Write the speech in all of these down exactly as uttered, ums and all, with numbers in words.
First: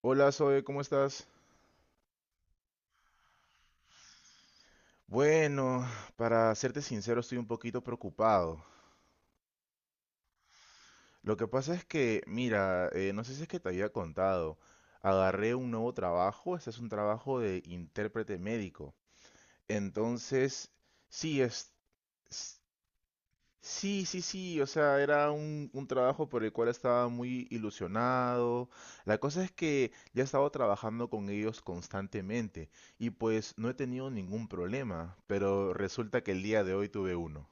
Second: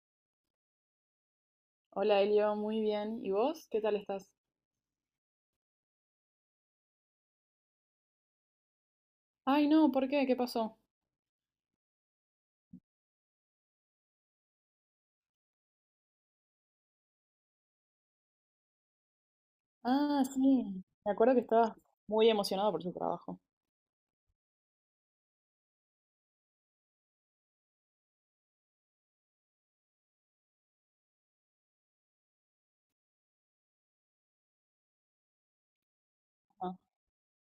Hola Zoe, ¿cómo estás? Hola Elio, muy bien. ¿Y vos? ¿Qué tal estás? Bueno, para serte sincero, estoy un poquito preocupado. Ay, no, ¿por qué? ¿Qué pasó? Lo que pasa es que, mira, eh, no sé si es que te había contado, agarré un nuevo trabajo, este es un trabajo de intérprete médico. Ah, Entonces, sí. Me acuerdo que sí, estabas es, muy emocionado por tu trabajo. sí, sí, sí, o sea, era un, un trabajo por el cual estaba muy ilusionado. La cosa es que ya he estado trabajando con ellos constantemente y pues no he tenido ningún problema, pero resulta que el día de Ajá. hoy tuve uno.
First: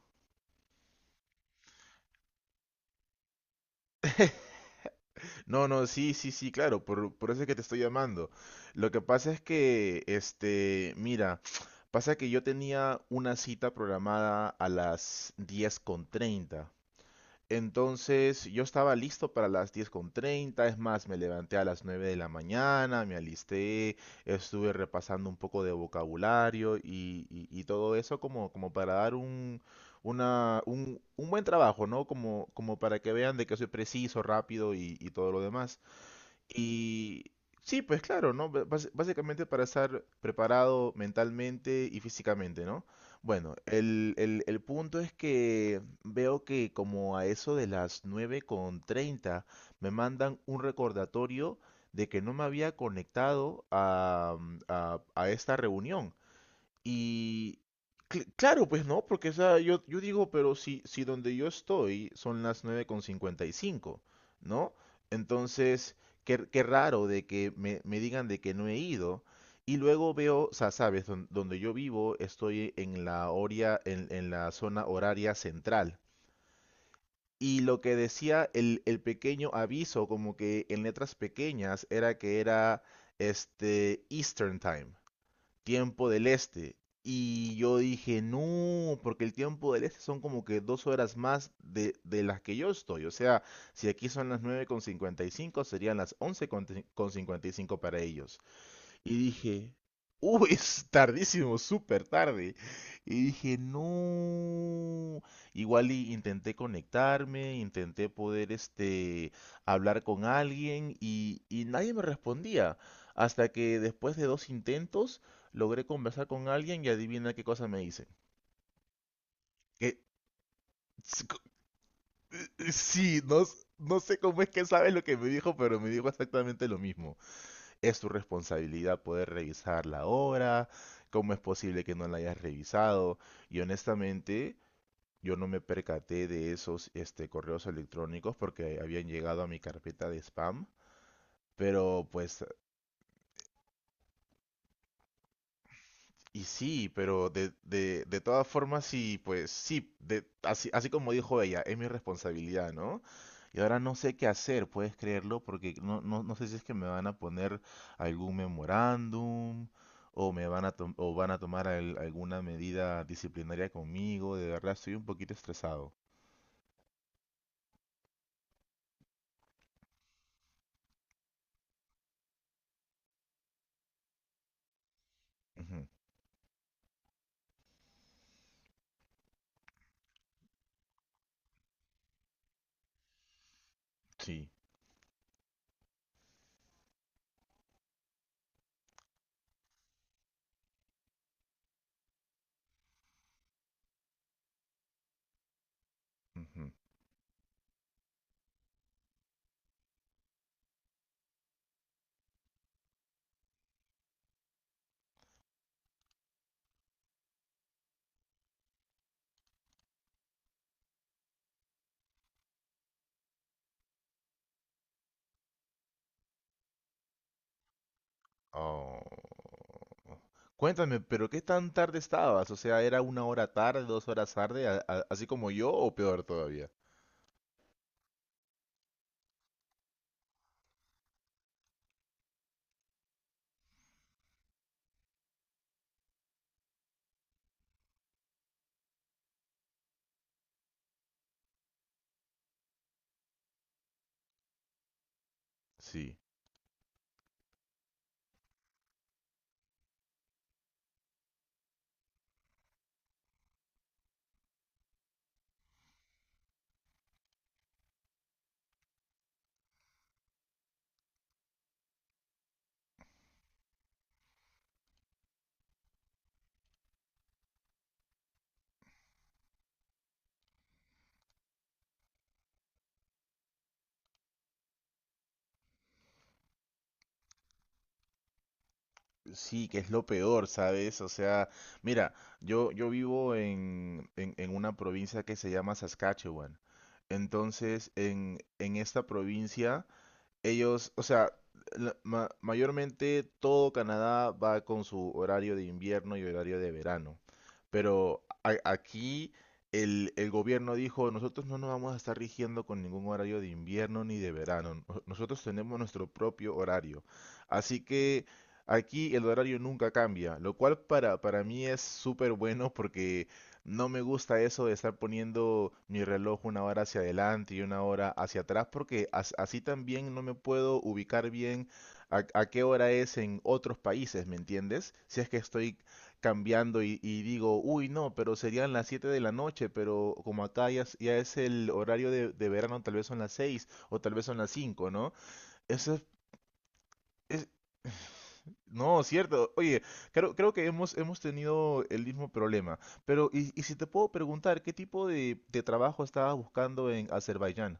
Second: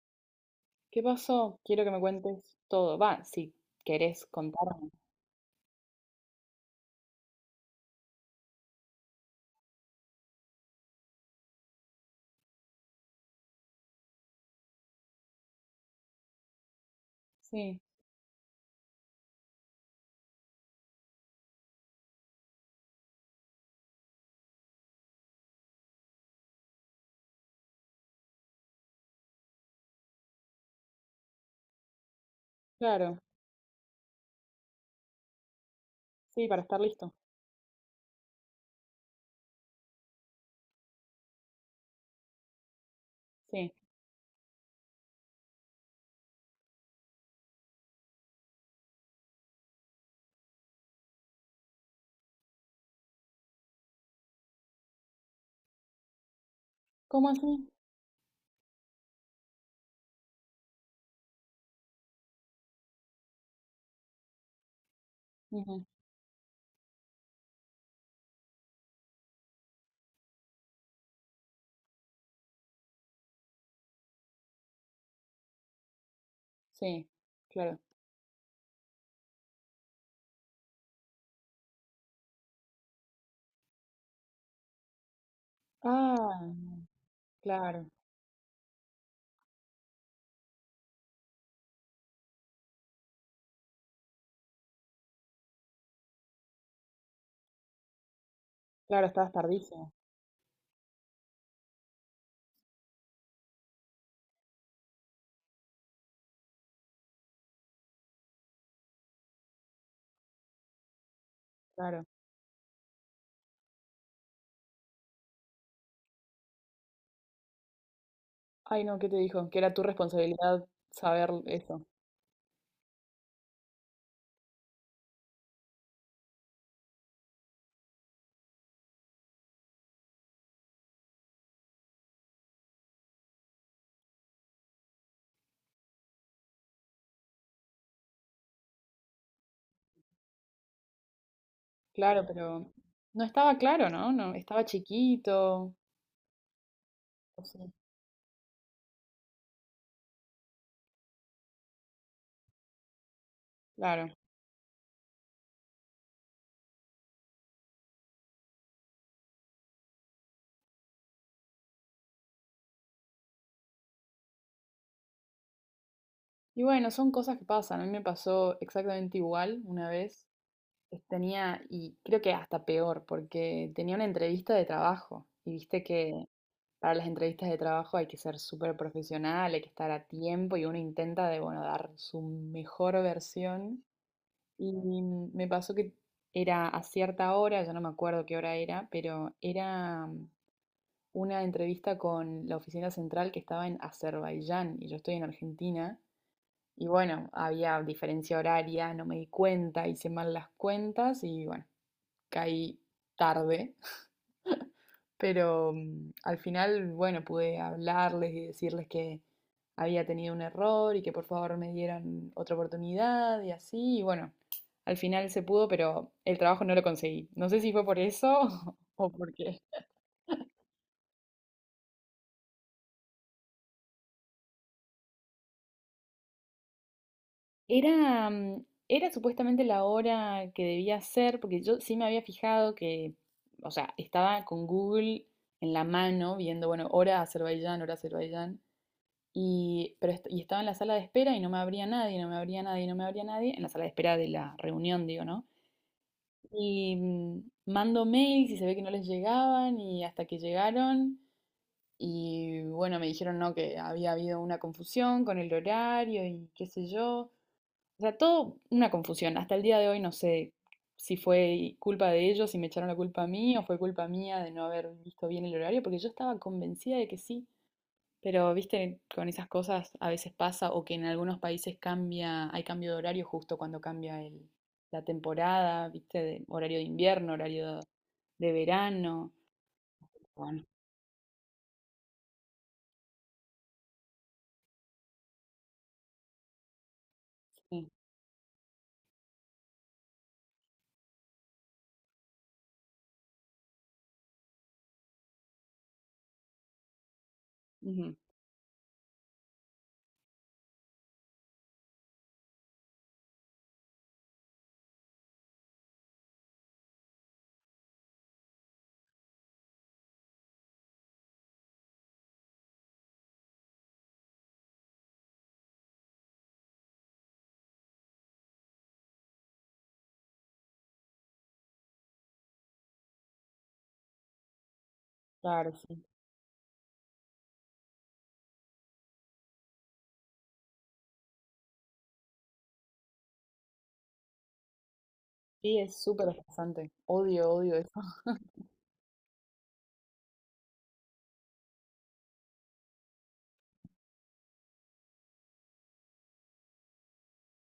¿Qué pasó? Quiero que me cuentes todo. Va, si querés contarme. No, no, sí, sí, sí, claro, por, por eso es que te estoy llamando. Lo que pasa es que, este, mira, pasa que yo tenía una cita programada a las diez con treinta. Sí, Entonces yo estaba listo para las diez con treinta, es más, me levanté a las nueve de la mañana, me alisté, estuve repasando un poco de vocabulario y, y- y todo eso como, como para dar un, una- un- un buen trabajo, ¿no? Como, como para que claro. vean de que soy preciso, rápido y, y todo lo demás. Sí, para estar listo. Y sí, pues claro, ¿no? Ba- bas- Básicamente para estar preparado mentalmente y físicamente, ¿no? Bueno, Sí. el, el- el punto es que veo que como a eso de las nueve con treinta me mandan un recordatorio de que no me había conectado a, a a esta reunión. ¿Cómo Y así? cl- claro, pues no, porque o sea, yo, yo digo, pero si, si donde yo estoy son las nueve con cincuenta y cinco, ¿no? Ujú. Entonces, qué, qué raro de que me, me digan de que no he ido. Y luego veo, o sea, sabes, Don- donde yo vivo estoy en la horia- en, en la zona horaria central. Sí, Y claro. lo que decía el, el pequeño aviso, como que en letras pequeñas, era que era este Eastern Time, tiempo del Ah, este. Y yo claro. dije, no, porque el tiempo del este son como que dos horas más de, de las que yo estoy. O sea, si aquí son las nueve con cincuenta y cinco, serían las once con cincuenta y cinco para ellos. Claro, Y estabas dije, tardísimo. uh, es tardísimo, súper tarde. Y dije, no. Igual y intenté conectarme, intenté poder este, hablar con alguien y, y nadie me Claro. respondía. Hasta que después de dos intentos logré conversar con alguien y adivina qué cosa me dice. Ay, no, ¿qué te dijo? Que era tu Que responsabilidad saber eso. sí, no, no sé cómo es que sabes lo que me dijo, pero me dijo exactamente lo mismo. Es tu responsabilidad poder revisar la obra, cómo es posible que no la hayas revisado. Y honestamente, yo no me percaté de esos este, correos electrónicos porque habían llegado a mi carpeta de spam. Pero Claro, pues, pero no estaba claro, ¿no? No, estaba chiquito. y sí, pero Pues de, sí. de, de todas formas, sí, pues sí, de, así, así como dijo ella, es mi responsabilidad, ¿no? Y ahora no Claro. sé qué hacer, puedes creerlo, porque no, no, no sé si es que me van a poner algún memorándum o me van a tom- o van a tomar al- alguna medida disciplinaria conmigo. De verdad, estoy un poquito estresado. Y bueno, son cosas que pasan. A mí me pasó exactamente igual una vez. Es- Tenía, y creo que hasta peor, porque tenía una entrevista de trabajo. Y viste Ujú. que para las entrevistas de trabajo hay que ser súper profesional, hay que estar a tiempo y uno intenta de, bueno, dar su mejor versión. Sí. Y me pasó que era a cierta hora, ya no me acuerdo qué hora era, pero era una entrevista con la oficina central que estaba en Azerbaiyán y yo estoy en Argentina. Ujú. Y bueno, había diferencia horaria, no me di cuenta, hice mal las cuentas y bueno, caí tarde. Pero mm, al final, bueno, pude hablarles y decirles que había tenido un error y que por favor me dieran otra oportunidad y así. Y bueno, al final se pudo, pero el trabajo no lo conseguí. No sé si fue por eso Oh. o por qué. Cuéntame, pero ¿qué tan tarde estabas? O sea, ¿era una hora tarde, dos horas tarde, a- a- así como yo o peor todavía? Era, mm, era supuestamente la hora que debía ser, porque yo sí me había fijado que, o sea, estaba con Google en la mano viendo, bueno, hora Azerbaiyán, hora Azerbaiyán, y, pero est- y estaba en la sala de espera y no me abría nadie, no me abría nadie, no me abría nadie, en la sala de espera de la reunión, digo, ¿no? Sí. Y mm, mando mails y se ve que no les llegaban y hasta que llegaron y bueno, me dijeron, no, que había habido una confusión con el horario y qué sé yo. O sea, todo una confusión. Hasta el día de hoy no sé si fue culpa de ellos, si me echaron la culpa a mí o fue culpa mía de no haber visto bien el horario, porque yo estaba convencida de que sí. Pero, viste, con esas cosas a veces pasa o que en algunos países cambia, hay cambio de horario justo cuando cambia el, la temporada, viste, de horario de invierno, horario de verano. Sí, que es lo peor, Bueno, ¿sabes? O sea, mira, yo, yo vivo en en, en una provincia que se llama Saskatchewan. sí. Entonces, en, en esta provincia ellos, o sea, la- ma- mayormente todo Canadá va con su horario de invierno y horario de verano. Ujú. Pero a- aquí el, el gobierno dijo, nosotros no nos vamos a estar rigiendo con ningún horario de invierno ni de verano. Nos- Nosotros tenemos nuestro propio horario. Así que aquí el horario nunca cambia, lo cual para, para mí es súper bueno porque no me gusta eso de estar poniendo mi reloj una hora hacia adelante y una hora hacia atrás, porque as- así también no me puedo ubicar bien a, a qué hora es en otros países, ¿me entiendes? Si es que Claro, estoy sí. cambiando y, y digo, uy, no, pero serían las siete de la noche, pero como acá ya, es ya es el horario de, de verano, tal vez son las seis o tal vez son las cinco, ¿no? Sí, es Eso súper estresante. es, Odio, odio eso. no, cierto. Oye, creo, creo que hemos, hemos tenido el mismo problema. Pero, y, y si te puedo preguntar, ¿qué tipo de, de trabajo estabas buscando en Azerbaiyán?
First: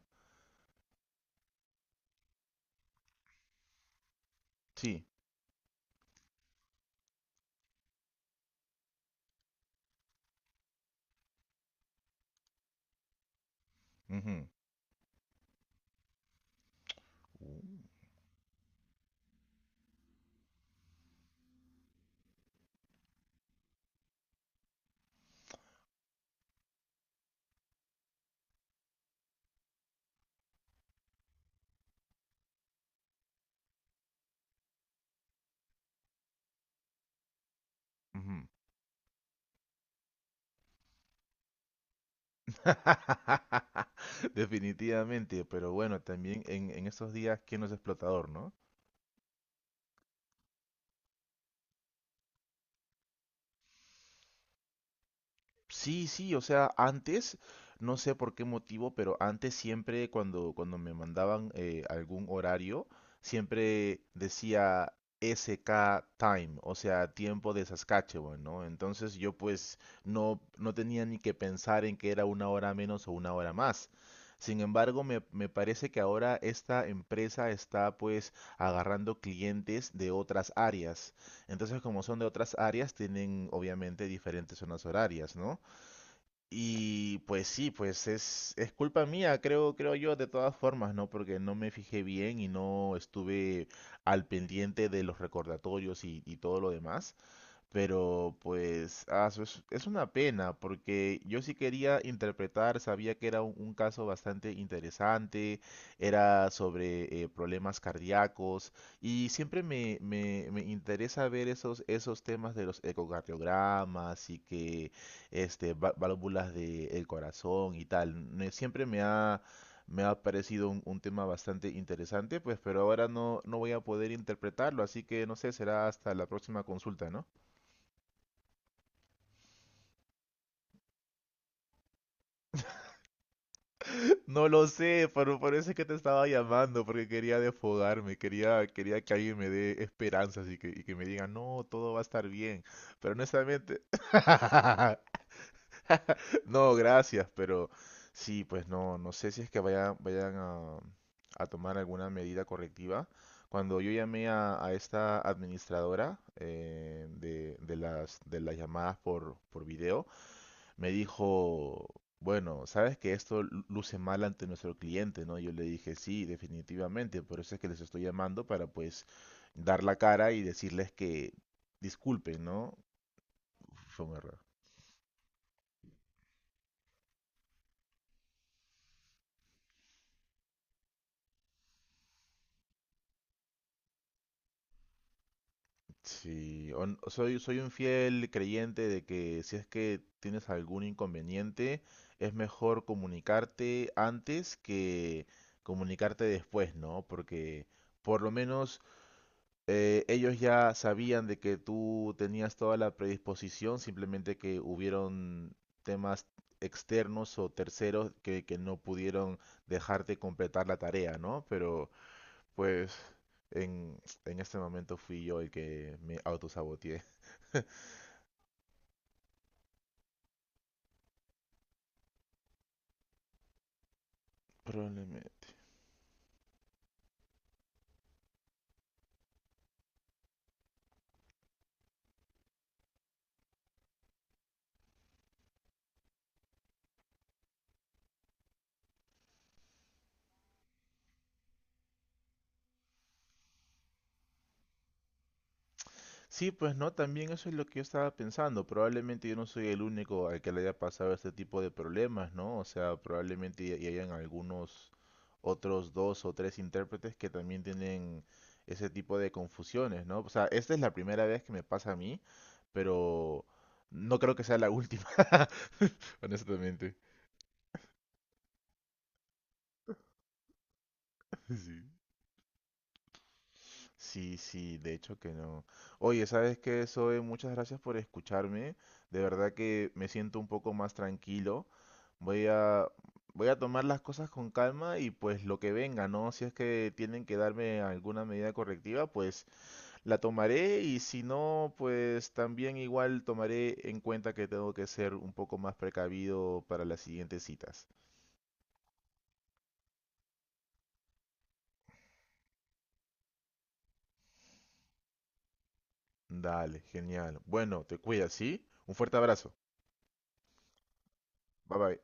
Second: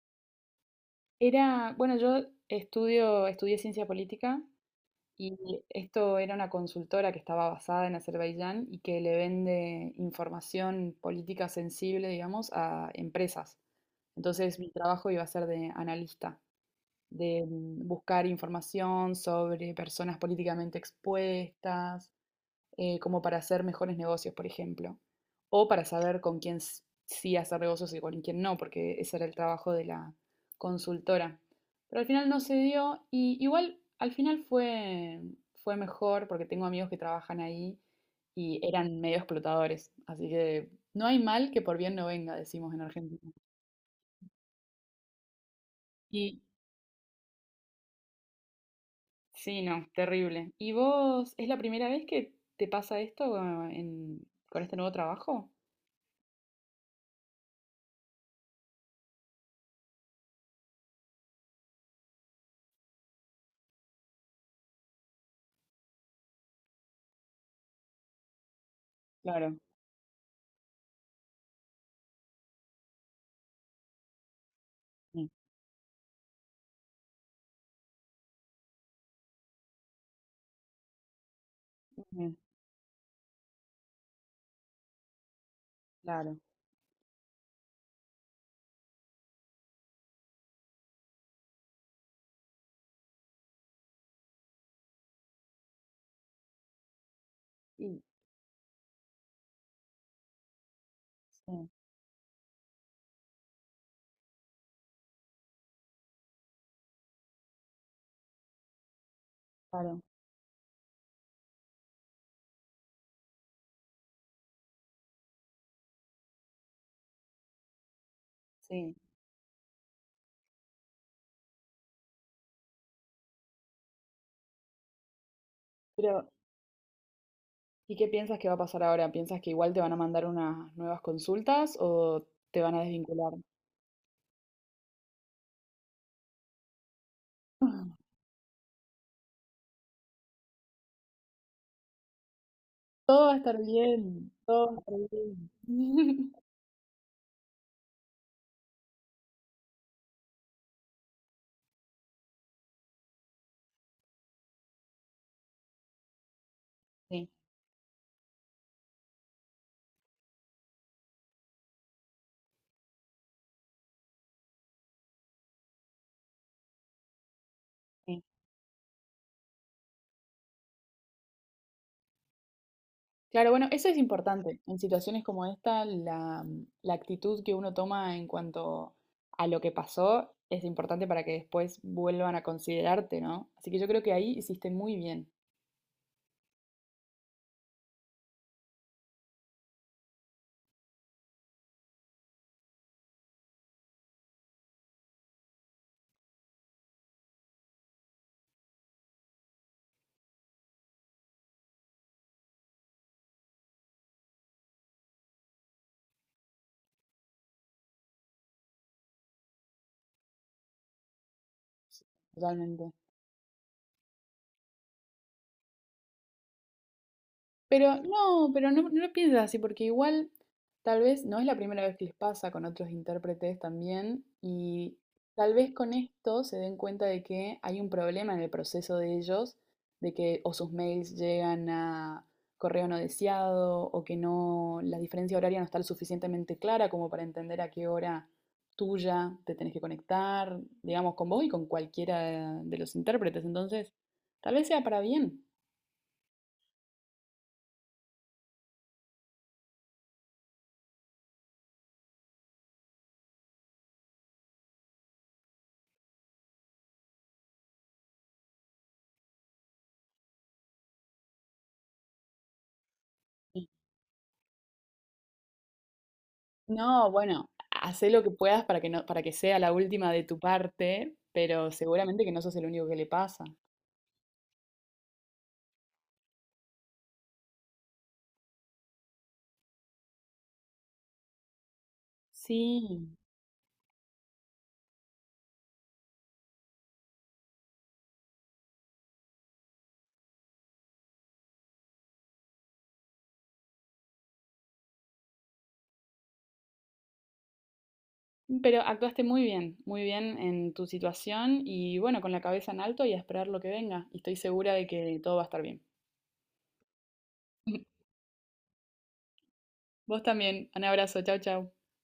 Era, bueno, yo estudio, estudié ciencia política. Sí. Y esto era una consultora que estaba basada en Azerbaiyán y que le vende información política sensible, digamos, a empresas. Ujú. Entonces mi trabajo iba a ser de analista, de Uh, mm, buscar información sobre personas políticamente expuestas, eh, como para hacer mejores negocios, por ejemplo, o para saber con quién sí hacer negocios y con quién no, porque ese era el trabajo de la consultora. Pero al final no se dio y igual al final fue, fue mejor porque tengo amigos que trabajan ahí ujú. y eran medio explotadores, así que no hay mal que por bien no venga, decimos en Argentina. Definitivamente, pero bueno, Y también en, en estos días, ¿quién no es explotador, no? sí, no, terrible. ¿Y vos es la primera vez que te pasa esto, eh, en- con este nuevo trabajo? Sí, sí, o sea, antes, no sé por qué motivo, pero antes siempre cuando, cuando me mandaban eh, algún horario, siempre decía S K Time, o sea, tiempo de Saskatchewan, ¿no? Entonces yo Claro. pues no, no tenía ni que pensar en que era una hora menos o una hora más. Sin embargo, me, Mm. me parece que ahora esta empresa está pues agarrando clientes de otras áreas. Entonces, como son de Mm. otras áreas, tienen obviamente diferentes zonas horarias, ¿no? Claro. Y pues sí, pues es, es culpa mía, creo, creo yo, de todas formas, ¿no? Porque no me fijé bien y no estuve al pendiente de los recordatorios y, y todo lo demás. Y, Pero pues, ah, su- es, es una pena, porque yo sí sí, quería interpretar, sabía que era un, un caso bastante interesante, era sobre eh, problemas cardíacos, y siempre me, claro, me, me interesa ver esos, esos temas de los ecocardiogramas y que este, va- válvulas del corazón y tal. Me- siempre sí. me ha, me ha parecido un, un tema bastante interesante, pues, pero ahora no, no voy a poder interpretarlo, así que no sé, será hasta la Pero, próxima consulta, ¿no? ¿y qué piensas que va a pasar ahora? ¿Piensas que igual te van a mandar unas nuevas consultas o te van a desvincular? No lo sé, pero por eso es que te estaba llamando, porque quería desfogarme, quería, quería que alguien me dé esperanzas y que, y que me diga, no, todo va a estar bien. Pero Todo va a estar honestamente, bien, todo va a estar bien. no, gracias, pero sí, pues no, no sé si es que vayan, vayan a, a tomar alguna medida correctiva. Cuando yo llamé a, a esta administradora eh, Sí, de, de las, de las llamadas por, por video, me dijo, bueno, sabes que esto luce mal ante nuestro cliente, ¿no? Yo le dije, sí, definitivamente, por eso es que les estoy sí. llamando para pues dar la cara y decirles que disculpen, ¿no? Claro, bueno, eso es Fue un error. importante. En situaciones como esta, la, la actitud que uno toma en cuanto a lo que pasó es importante para que después vuelvan a considerarte, ¿no? Así que yo creo que ahí hiciste muy bien. Sí, on- soy, soy un fiel creyente de que si es que tienes algún inconveniente, es mejor comunicarte antes que comunicarte después, ¿no? Porque por lo menos eh, ellos ya sabían de que tú tenías toda la predisposición, simplemente que hubieron temas externos o terceros que, que no pudieron dejarte completar la tarea, ¿no? Pero Sí. Totalmente. pues en, en este momento fui yo el que me autosaboteé. Pero no, pero no, no lo piensas así, porque igual tal vez no es la primera vez que les pasa con otros intérpretes también, y Probablemente. tal vez con esto se den cuenta de que hay un problema en el proceso de ellos, de que o sus mails llegan a correo no deseado, o que no, la diferencia horaria no está lo suficientemente clara como para entender a qué hora tuya te tenés que conectar, digamos, con vos y con cualquiera de los intérpretes. Entonces, tal vez sea para bien. Sí, pues no, también eso es lo que yo estaba pensando. Probablemente yo no soy el único al que le haya pasado este tipo de problemas, ¿no? O sea, probablemente y y hayan algunos otros dos o tres intérpretes que también tienen ese tipo de confusiones, ¿no? O sea, esta es la primera vez que me pasa a mí, pero no creo que sea la última, honestamente. No, bueno, hacé lo que puedas para que no, para que sea la última de tu parte, pero Sí. seguramente que no sos el único que le pasa. Sí, sí, de hecho que no. Oye, ¿sabes qué, Zoe? Muchas gracias por escucharme. De verdad que me siento un poco más tranquilo. Voy a, Sí, voy a tomar las cosas con calma y pues lo que venga, ¿no? Si es que tienen que darme alguna medida correctiva, pues la tomaré y si no, pues también igual tomaré en cuenta que tengo que ser un poco más precavido para las siguientes citas. pero actuaste muy bien, muy bien en tu situación y bueno, con la cabeza en alto y a esperar lo que venga. Y estoy segura de que todo va a estar bien. Dale, genial. Bueno, te cuidas, ¿sí? Un fuerte abrazo. Vos también. Un abrazo. Chau, chau. Bye bye.